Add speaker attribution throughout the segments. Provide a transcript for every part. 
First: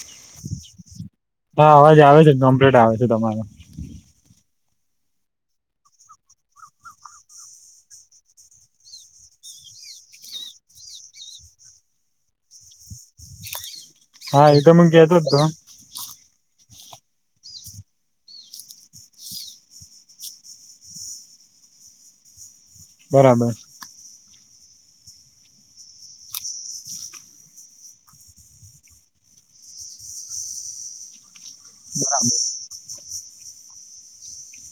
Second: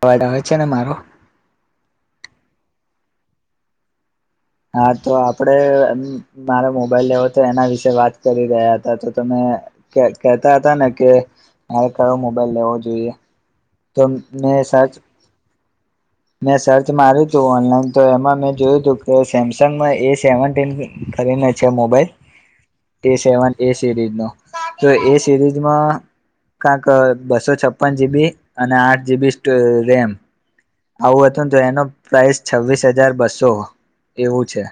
Speaker 1: અવાજ આવે છે ને મારો.
Speaker 2: હા અવાજ આવે છે, કમ્પ્લીટ આવે છે તમારો.
Speaker 1: હા તો આપડે મારે મોબાઈલ લેવો તો એના વિશે વાત કરી રહ્યા હતા. તો તમે કહેતા હતા ને કે મારે કયો મોબાઈલ લેવો જોઈએ. તો
Speaker 2: હા
Speaker 1: મેં
Speaker 2: એ તો મને
Speaker 1: સર્ચ
Speaker 2: કેતો તો. [unintelligible]
Speaker 1: મેં સર્ચ માર્યું તું ઓનલાઈન તો એમાં મેં જોયું હતું, કે સેમસંગ એ સેવન્ટીન કરીને છે મોબાઈલ. કે
Speaker 2: બરાબર
Speaker 1: સેવન એ સિરીઝ નો. તો એ સિરીઝમાં કાક બસો છપ્પન જીબી અને આઠ જીબી રેમ. આવું હતું તો એનો પ્રાઇસ છવ્વીસ હજાર બસો એવું છે.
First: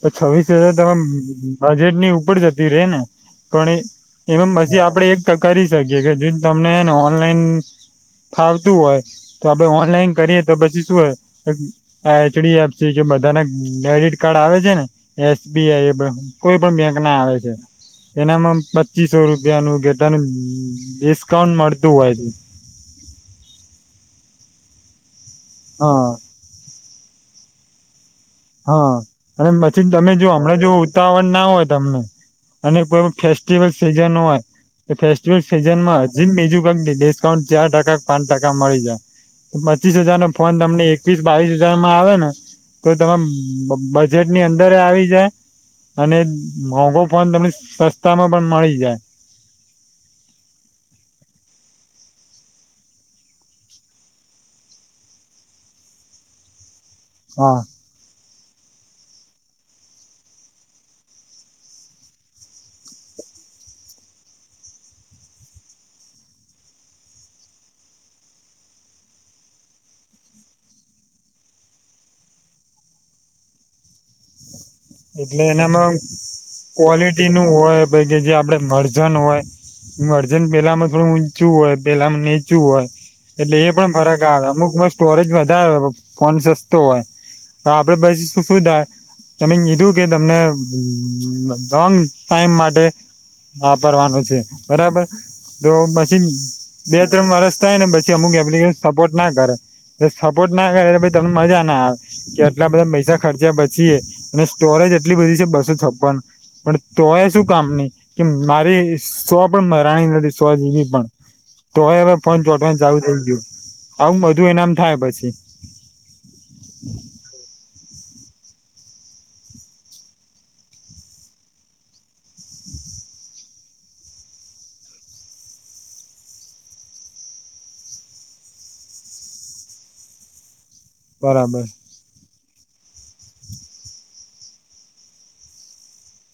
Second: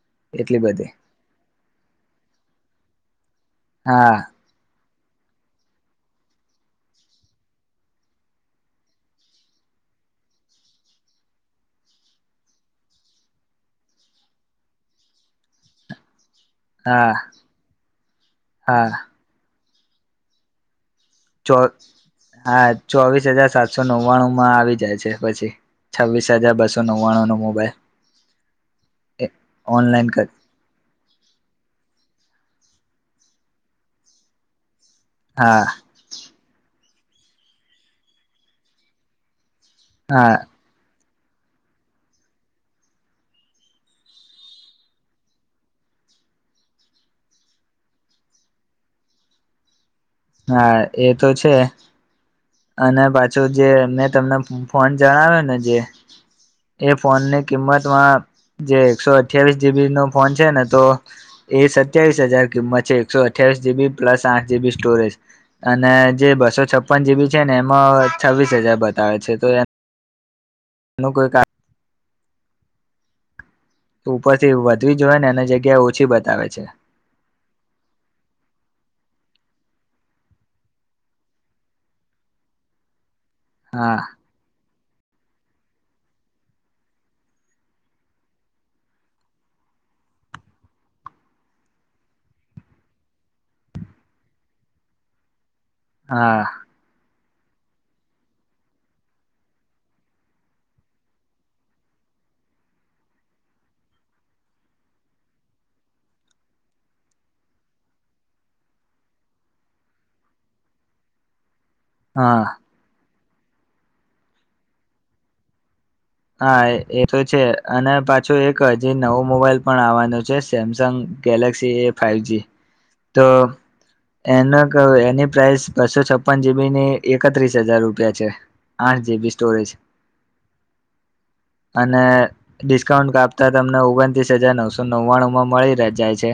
Speaker 2: તો છવ્વીસ
Speaker 1: એટલી
Speaker 2: હજાર
Speaker 1: બધી
Speaker 2: તમામે બજેટની ઉપર જતી રે ને. પણ
Speaker 1: હા
Speaker 2: એમ મ આપ આપડે એક કરી શકીએ કે જો તમનેન ઓનલાઈન ફાવતું હોય તો આપણે ઓનલાઈન કરીએ તો પછી શું હોય આ એચડી એફ કે બધાને ડેડિટ કાર્ડ આવે ને એસ બીઆઈ એ કોઈ પણ બેંક
Speaker 1: હા
Speaker 2: ના આવે છે. એનામાં
Speaker 1: હા
Speaker 2: પચીસો રૂપિયા નું કે તનું
Speaker 1: ચો હા ચોવીસ હજાર સાતસો નવ્વાણું માં આવી જાય છે. પછી
Speaker 2: હા
Speaker 1: છવ્વીસ હજાર બસો નવ્વાણું નો મો મોબાઈલ.
Speaker 2: હા અને પછી
Speaker 1: ઓનલાઈન
Speaker 2: તમે
Speaker 1: કર
Speaker 2: જો હમણાં જો ઉતાવળ ના હોય તમને અને કોઈ ફેસ્ટિવલ સિઝન હોય. એ ફેસ્ટિવલ
Speaker 1: હા
Speaker 2: સીઝનમાં હજી બીજું ક ડિસ્કાઉન્ટ ચાર ટકા પાંચ ટકા મળી જાય. પચીસ હજાર નો
Speaker 1: હા
Speaker 2: ફોન તમને એક એકવીસ બાવીસ હજાર માં આવે ને તો તમારે બજેટની અંદર આવી જાય અને મોઘો ફોન તમને સસ્તામાં પણ મળી જાય.
Speaker 1: હા એ તો છે. અને પાછું જે મેં તમને ફોન જણાવ્યો ને જે એ ફોનની
Speaker 2: હા
Speaker 1: કિંમતમાં જે એકસો અઠ્યાવીસ જીબી નો ફોન છે ને, તો એ સત્યાવીસ હજાર કિંમત છે એકસો અઠ્યાવીસ જીબી પ્લસ આઠ જીબી સ્ટોરેજ અને જે બસો છપ્પન જીબી છે ને, એમાં છવ્વીસ હજાર બતાવે છે તો એ એનું કોઈ કારણ એ ઉપ છે એવું વ
Speaker 2: એટલે એનામાં ક્વોલિટી નું હોય પ કે જે આપડે મળજ અજૅન હોય અર્જન પેલામાં થોડું ઊંચું હોય પેલા નીચું હોય. એટલે એ પણ
Speaker 1: હા
Speaker 2: ફરક આવે અમુક મસ્ત સ્ટોરેજ વધારે ફોન સસ્તો હોય તો આપડે પછી શું શું થાય તમે બીધું કે તમને લોંગ ટાઈમ માટે વાપરવાનું છે બરાબર! તો પછી
Speaker 1: હા
Speaker 2: બે વરસ થાય ને પછી અમુક એપ્લિકેશ સપોર્ટ ના કરે સપોર્ટ ના કરે. એટલે તમને મજા ના આવે કે આટલા બધા પૈસા ખર્ચ્યા પછી અને સ્ટોરેજ એટલી બધી છે બસો છપ્પન પણ તો એ શું કામની કે મારી સો પણ મરાણી નથી સો જીબી પણ. તો એવે ફોન
Speaker 1: હા
Speaker 2: ચો જાઉ થઈ ગયું. આવું બધું એનામ થાય પછી.
Speaker 1: હા એ તો છે અને પાછું એક જ નવો મોબાઈલ પણ આવવાનો છે. Samsung Galaxy A five G. તો એનો એની પ્રાઇસ બસો છપ્પન જીબીની એકત્રીસ હજાર રૂપિયા છે આઠ જીબી સ્ટોરેજ.
Speaker 2: બરાબર
Speaker 1: અને ડિસ્કાઉન્ટ કાપ તમને ઓગણત્રીસ હજાર નવસો નવ્વાણુંમાં મળી જાય છે.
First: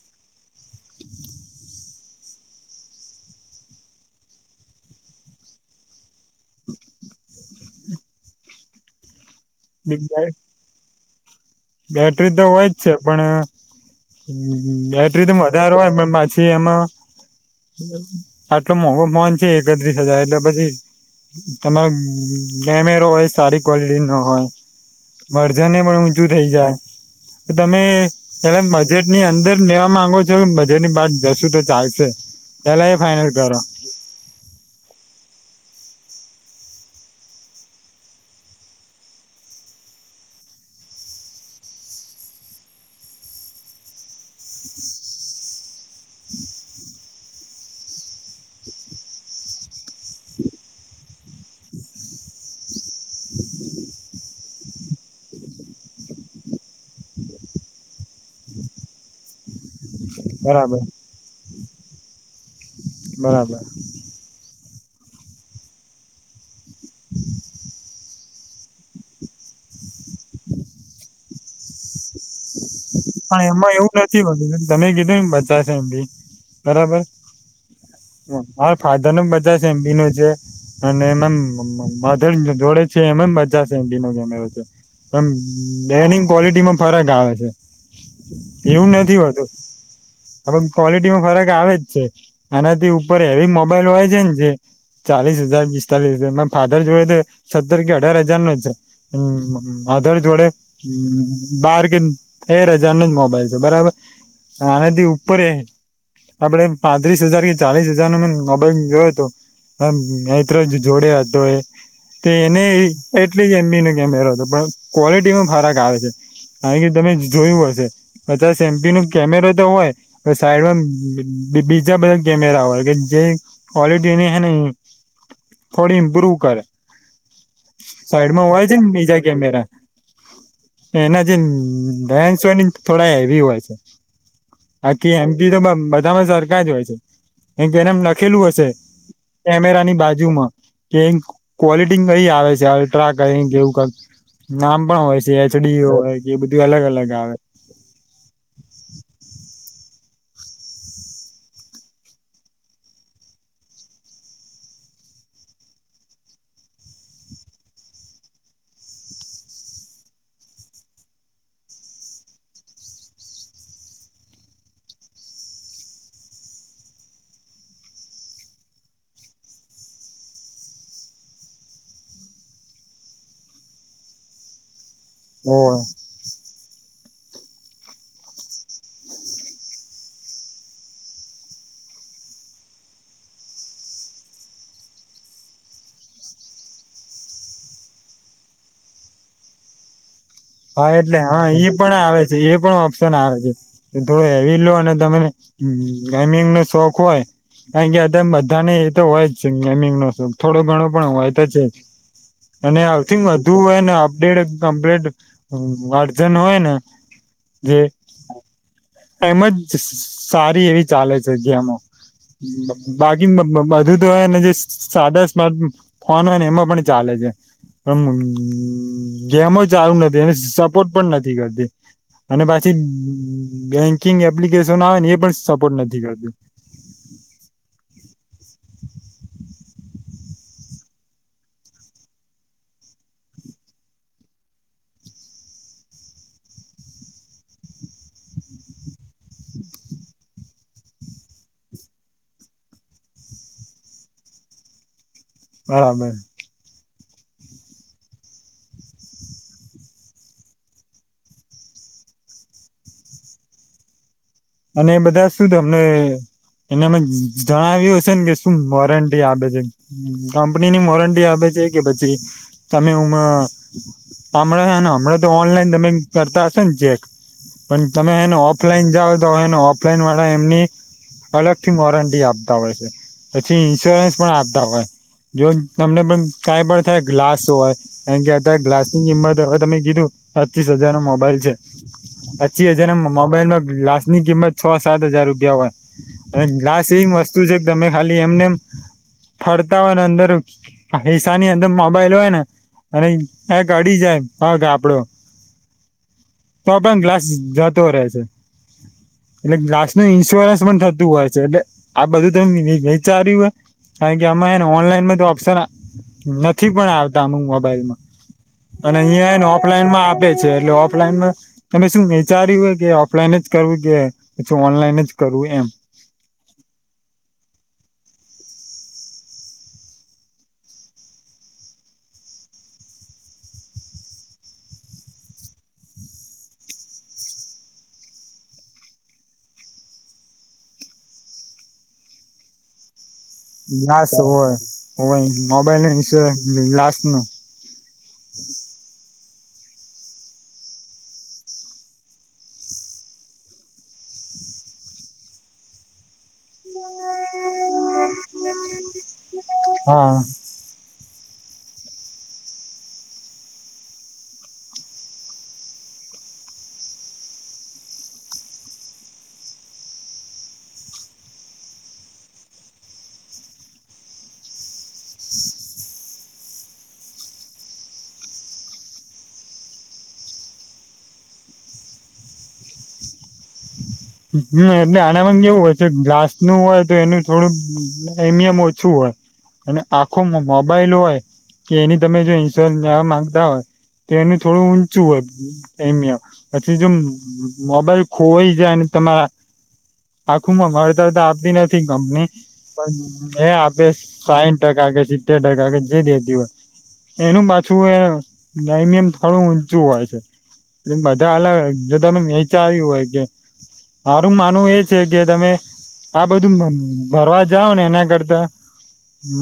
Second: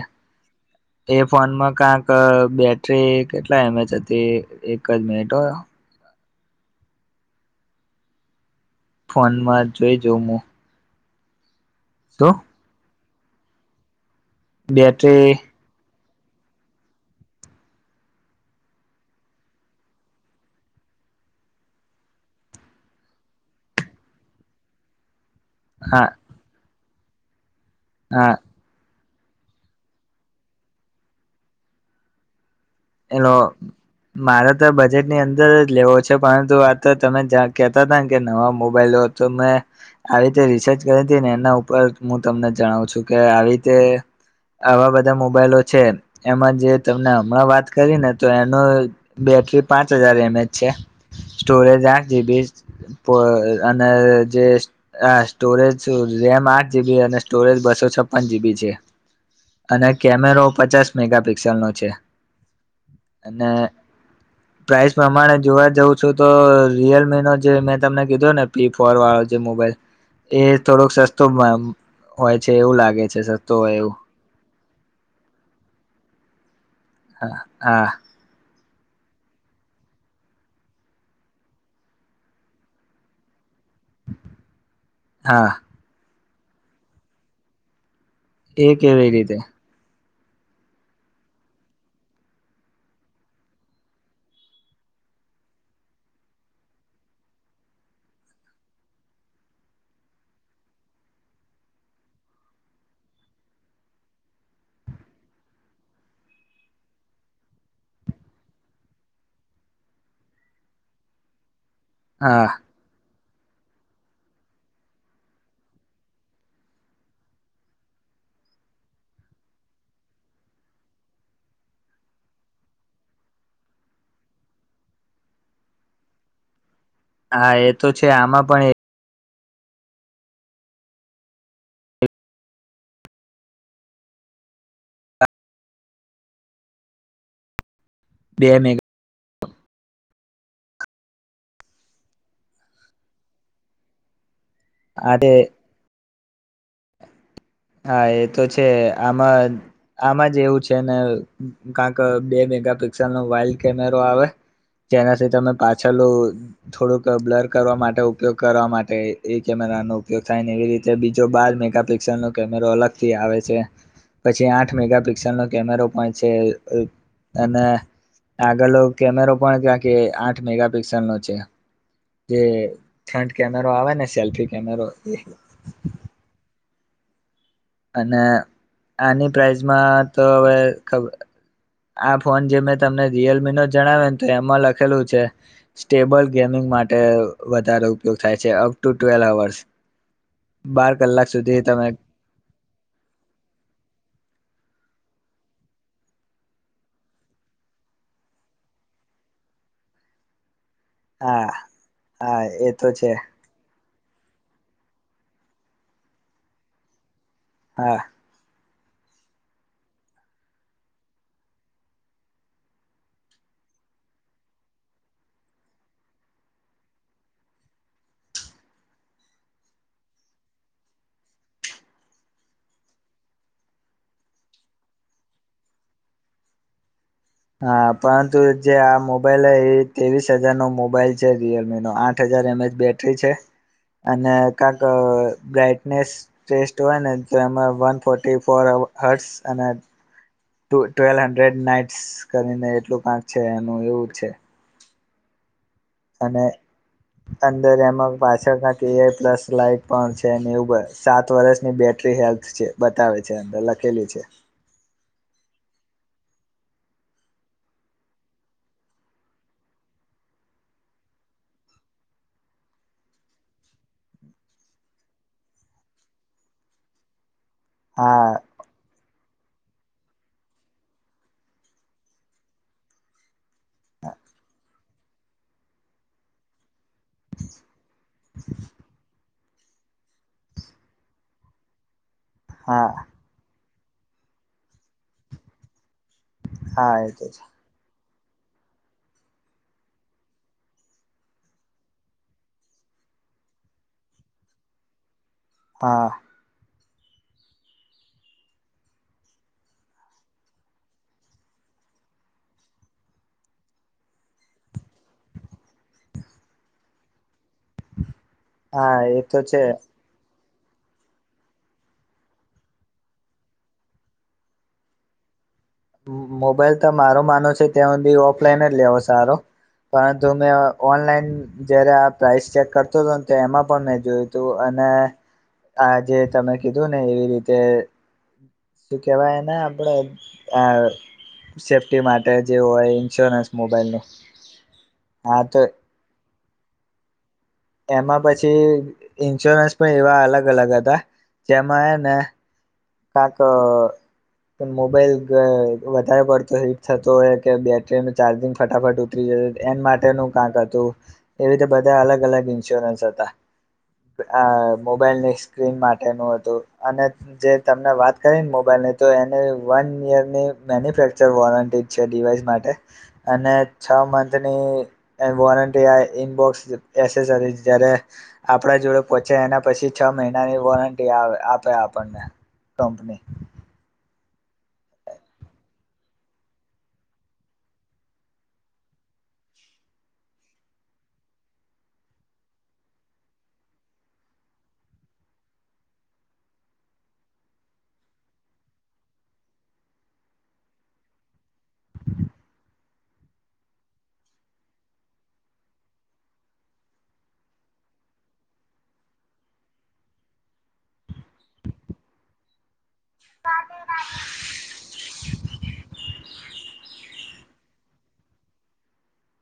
Speaker 1: એ ફોનમાં કંક બેટરી કેટલા એમએચ હતી એક જ મિનિટો હો. ફોનમાં જોઈ જાઉં હું
Speaker 2: બેટરી
Speaker 1: શું
Speaker 2: તો હોય જ છે પણ હમ એટ
Speaker 1: બેટરી
Speaker 2: રીતે મજાારવાય પછી એમાં આટલો મોંઘો ફોન છે એકત્રીસ હજાર એટલે પછી તમારો કેમેરો હોય સારી ક્વલિટી નો હોય વરજને
Speaker 1: હા
Speaker 2: જાય તમે
Speaker 1: હા
Speaker 2: એ બજેટ ની અંદર લેવા માંગો છો મજેટની બાદ જશું તો ચાલશે પેલા એ ફાઈનલ
Speaker 1: એલો
Speaker 2: કરો
Speaker 1: મારે તો બજેટ ની અંદર જ લેવો છે પરંતુ આ તો તમે કેતા હતાને કે નવા મોબાઈલો તો મે આવી રીતે રિસર્ચ કરી હતી ને એના ઉપર હું તમને જણાવું છું કે આવી રીતે આવા બધા મોબાઈલો છે એમાં જે તમને હમણાં વાત કરીને તો એનું બેૅટરી પાંચ હજાર એમએચ છે સ્ટોરેજ આઠ જીબી અને જે સ્ટોરેજ રેમ આઠ જીબી અને સ્ટોરેજ બસો છપ્પન જીબી છે અને કેમેરો
Speaker 2: બરાબર
Speaker 1: પચાસ મેગાપિક્સેલનોો છે
Speaker 2: બરાબર
Speaker 1: આસ પ્રમાણે જોવા જઉં છું તો રિયલમી નો જે મેં તમને કીધો ને ફ્લીપોર વાળો છે મોબાઈલ એ થોડોક સસ્ તો મેમ
Speaker 2: હા એમાં એવું નથી બતું તમે કીધું ને બચશે એમ બી
Speaker 1: હા હા
Speaker 2: હ ફાધર ન બચાશે એમ બી ન છે અને એમાં મધર જોડે છે એમ બ પચ એમડી નોમ
Speaker 1: હા
Speaker 2: છે ક્વલિટીમાં ફરક આવે છે
Speaker 1: એ
Speaker 2: એવું
Speaker 1: કેવી
Speaker 2: નથી
Speaker 1: રીતે
Speaker 2: હોતું હ ક્વોલિટીમાં ફરક આવે જ છે આનાથી ઉપર હેવી મોબાઈલ હોય છે ને જે ચાલીસ હજાર પિસ્તાલીસ હજાર ફાધર જોડે તો સત્તર કે અઢાર હજાર નો છે અધર જોડે બાર કે તેર હજાર નો જ મોબાઈલ છે બરાબર આનાથી ઉપર આપડે પાંત્રીસ હજાર કે ચાલીસ હજાર નો મોબાઈલ જોયો હતો અ ત્ર જોડે હતો એ તે
Speaker 1: હા
Speaker 2: એને એટલી જ એમબી નો કેમેરો હતો પણ ક્વોલિટી પણ ફરાક આવે છે કારણ કે તમે જોયું હશે પચાસ એમપી ન કેમેરો તો હોય પણ સાઈડમાં બીજા બધા કેમેરા હોય કે જે ક્વોલિટી એને હ ને થોડી ઈમ્પ્રુવ કરે
Speaker 1: હા એ તો છે આમાં પણ
Speaker 2: મેરા એના દયાનશની થોડા હેવી હોય છે આકી એમપી તો બધામાં સરખા જ હોય છે જેનેમ લખેલું
Speaker 1: બે
Speaker 2: હશે કેમેરા ની બાજુ કીયુ મા કે ક્વોલિટી કઈ આવે છે હવે ટ્રા કરી એવું કાક નામ પણ
Speaker 1: મેગા
Speaker 2: હોય છે એચડી હોય એ બધું અલગ અલગ આવે
Speaker 1: હા એ તો છે આમાં આમાં જે એવું છે ને કાંક બે મેગાપિક્સલનો વાઇલ્ડ કેમેરો આવે જેનાથી તમે પાછલું થોડુંક બ્લર કરવા માટે ઉપયોગ કરવા માટે એ કેમેરાનો ઉપયોગ થાય ને એવી રીતે બીજો બાર મેગાપિક્સલ નનો કેમેરો અલગ થી આવે છે પછી આઠ મેગા પિક્સલ નો કેમેરો પણ છે અને આગળલો કેમેરો પણ ક્યા કે આઠ મેગાપિક્સલ નો છે જે ફ્રન્ટ કેમેરો આવે ને સેલ્ફી કેમેરો એ
Speaker 2: હોવે
Speaker 1: અને આની પ્રઇઝમાં તો હવે ખબર આ ફોન જે મેં તમને રિયલમી નો જણાવ્યો ને તો એમાં લખેલું છે સ્ટેબલ ગેમિંગ માટે વધારે ઉપયોગ થાય છે અપ ટુ ટ્વેલ અવર્સ બાર
Speaker 2: હા એટલે
Speaker 1: કલાક
Speaker 2: હા
Speaker 1: સુધી
Speaker 2: એ
Speaker 1: તમે
Speaker 2: પણ આવે છે એ પણ ઓપ્શન આવે છે થોડો હેવી લોન તો તમે ગેમિંગ નો શોખ હોય કારણ કે બધાને એતો હોય જ ગેમિંગ નો શોખ થોડો ઘણો પણ હોયતો
Speaker 1: હા
Speaker 2: છે
Speaker 1: હા એ
Speaker 2: અને
Speaker 1: તો છે
Speaker 2: આંગ વધુ હોયને દેઢ કપ્લેડ હમ અડજણ હોયને [inaudible]
Speaker 1: હા
Speaker 2: એમ જ સારી એવી ચાલે છે ગેમો બાકી બધું તો હોને જે સાદા સ્માર્ટ ફોન હોય ને એમાં પણ ચાલે છે પણ ગેમો ચાલુ નથી એ સપોર્ટ પણ નથી કરતી અને પછી બેંકિંગ એપ્લિકેશન આવે એ પણ સપોર્ટ નથી કરતો
Speaker 1: હા પરંતુ જે આ મોબાઈલ હ એ ત્રેવીસ હજારનો મોબાઈલ છે રિયલમીનોો આઠ હજાર એમએચ બેટરી છે અને કંક બ્રાઈટનેસ બેસ્ટ હોય ને તો એમાં વન ફોર્ટી ફોર હટસ અને ટ્વેલ હન્ડ્રેડ નાઈટસ કરીને એટલું કંક છે એનું એવું છે અને
Speaker 2: [inaudible]
Speaker 1: અંદર એમાં પાછળ એઆઈ પ્લસ લાઈટ પણ છે ઉર સાત વર્ષની બેટરી હેલ્થ છે બતાવે છે અંદર લખેલી છે
Speaker 2: અને એ બધા શું તમને એનેમાં જણાવ્યું હશે ને કે શું વોરંટી આપે છે કંપનીની વોરંટી આપે છે કે પછી તમે હમાં હમણાં હમણાં તો ઓનલાઈન તમે કરતા હશો ને ચેક પણ તમે
Speaker 1: હા
Speaker 2: એને ઓફલાઈન જાઓ હોયને ઓફલાઈન વાળા એમની અલગથી વોરંટી આપતા હોય છે પછી ઇન્સ્યોરન્સ પણ આપતા હોય જો તમને પણ કાઈ પણ થે ગ્લાસ હોય એમ કે અ્યારે ગ્લાસ ની કિંમત હવે તમે કીધું પચીસ હજાર નો મોબાઈલ છે પછી હજાનો
Speaker 1: હા
Speaker 2: મોબાઈલ માં લાસ ની કિંમત છો સાત હજાર રૂપિયા હોય અને ગ્લાસ
Speaker 1: હા એ
Speaker 2: એમ
Speaker 1: તો
Speaker 2: વસ્તુ છે તમે ખાલી એમને એમ ફરતા હોય અંદર હિસાની અંદર મોબાઈલ હોય ને અને ગડી જાય આપડો
Speaker 1: હા
Speaker 2: તો પણ ગ્લાસ જતો રહે છે એટલે ગ્લાસ ની ઈન્સ્યોરન્સ પણ થતું હોય છે એટલે આ બધું તમે વિચાર્યું હોય કારણ કે આમાં એને ઓનલાઈનમાં તો ઓપ્શન નથી પણ આવતામ અમુક વાર મોબલમાં અને
Speaker 1: હા એ
Speaker 2: અહિયાં
Speaker 1: તો
Speaker 2: એને
Speaker 1: છે
Speaker 2: ઓફલાઈનમાં આપે એટલે ઓફલાઈન તમે શું વિચાર્યું હોય કે ઓફલાઈન જ કરવું કે પછી ઓનલાઈન જ કરવું એમ
Speaker 1: મોબાઈલ તો મારો માનો છે ત્યા બી ઓફલાઈન જ લેવો સારો પરંતુ મેં ઓનલાઈન જયારે આ પ્રઇસ ચેક કરતો હતો ને એમાં પણ મેં જોયું તું અને આ જે તમે કીધું ને એવી રીતે શું કેહેવાયને આપણે સેફ્ટી માટે જે હોય ઇન્સ્યોરન્સ મોબાઈલ નું
Speaker 2: લસ હોય હોય
Speaker 1: હા તો
Speaker 2: મોબાઈલ લાસ નું
Speaker 1: એમાં પછી ઇન્સ્યોરન્સ પણ એવા અલગ અલગ હતા જેમાં ને કાકા પણ મોબાઈલ વધારે પડ હીટ થત હોય કે બેટરી ન ચાર્જિંગ ફટાફટ ઉતરી જ એન
Speaker 2: હા
Speaker 1: માટેનું કાંક હતું એવી રીતે બધા અલગ અલગ ઇન્સ્યોરન્સ હતા મોબાઈલની સ્ક્રીન માટેનું હતું અને જે તમને વાત કરીને મોબાઈલની તો એની વન યરની મેન્યુફેક્ચર વોરંટી છે ડિવાઈસ માટે અને છ મંથની વોરંટી આવે ઇનબોક્સ એસેસરી જયારે આપણા જોડે પોહોંચે એના પછી છ મહિનાની વોરંટી આપે આપણને ટંપને
Speaker 2: હમ એટલે આના કેવું હોય કે ગ્લાસનુંું હોય તો એનું થોડું એમિયમ ઓછું હોય અને આખો મોબાઈલ હોય કે એની તમે જો ઇન્સ્ટોલ નવા માંગતા હોય તો એનું થોડું ઊંચું હોય એમિયમ પછી જો મોબાઈલ ખોવાઈ જાય તમારા આખુંમાં મળતા તો આપતી નથી કંપની પણ એ આપે સાહીઠ ટકા કે સિતતેર ટકા કે જે દેતી હોય એનું પાછું એ પ્રમિયમ થોડું ઊંચું હોય છે એલે બધા અલગ જો તમે વેચાવ્યું હોય મારું માનવું એ છે કે તમે આ બધું ભરવા જાઓ ને એના કરતા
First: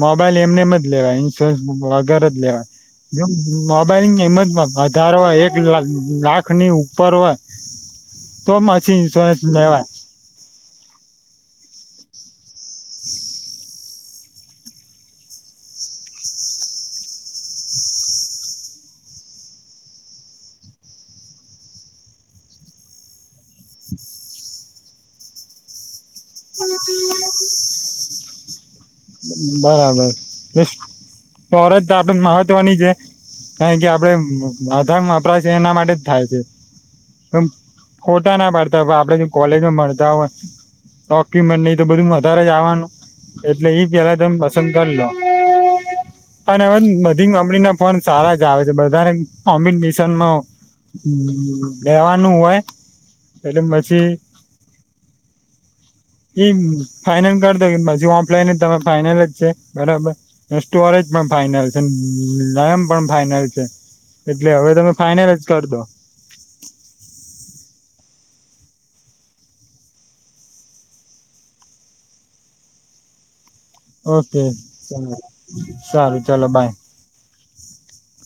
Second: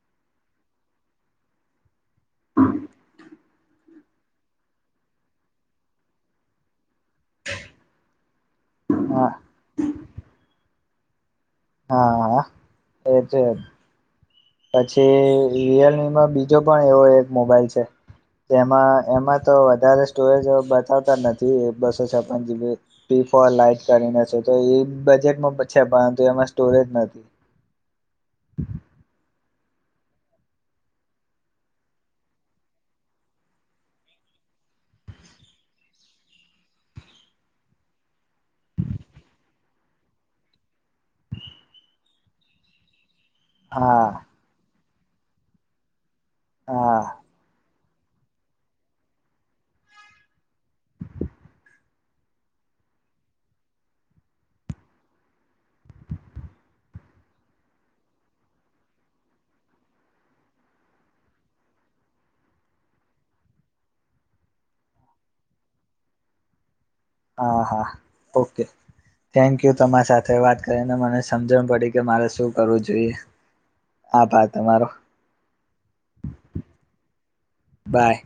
Speaker 2: મોબાઈલ એમને મ લેવા ન્સર ઘરજ લેવાયમ મોબાઈલની કિંમતમાં વધાર હોય એક લાખની ઉપર હોય તો
Speaker 1: હા
Speaker 2: રેવા
Speaker 1: હા એટ પછી રિયલમીમાં બીજો પણ એવો એક મોબાઈલ છે જેમાં એમાં તો વધારે સ્ટોરેજ બતાવતા નથી બસો છપન જીબી પી ફોર લાાઈટ કરીને છે તો એ બજેટમાં છે પરંતુ એમાં સ્ટોરેજ નથી
Speaker 2: બરાબર એરત આપડ મહત્વની છે કારણ કે આપડે વધધાર વપરાશ એના માટે જ થાય છે ફોટા ના પાડતા આપડે જો કોલેજમાં મળતા હોય ડોક્યુમેન્ટ નહી તો બધું વધારે જવાનું એટલે એ જ
Speaker 1: હા
Speaker 2: સંંગ ન [unintelligible] અને હવે
Speaker 1: હા
Speaker 2: બધી મામણી ના ફોન સારા જ આવે છે, બધાય કોમ્બિનેશનમાં લેવાનું હોય એટલે પછી એ ફાઈનલ કરી દો પછી ઓફલાઈન તર ફાઈનલ જ છે બરાબર, સ્ટોરજ પણ ફાઈનલ છે, લરમ પણ ફાઈનલ છે એટલે હવે તમે ફાઈનલ જ કર દો.
Speaker 1: હા હા, ઓકે થેન્ક યુ તમારી સાથે વાત કરીને મને સમજણ પડી કે મારે શું કરવું જોઈએ.
Speaker 2: ઓકે,
Speaker 1: આભાર તમારો
Speaker 2: સારું ચાલો બાય.
Speaker 1: બાય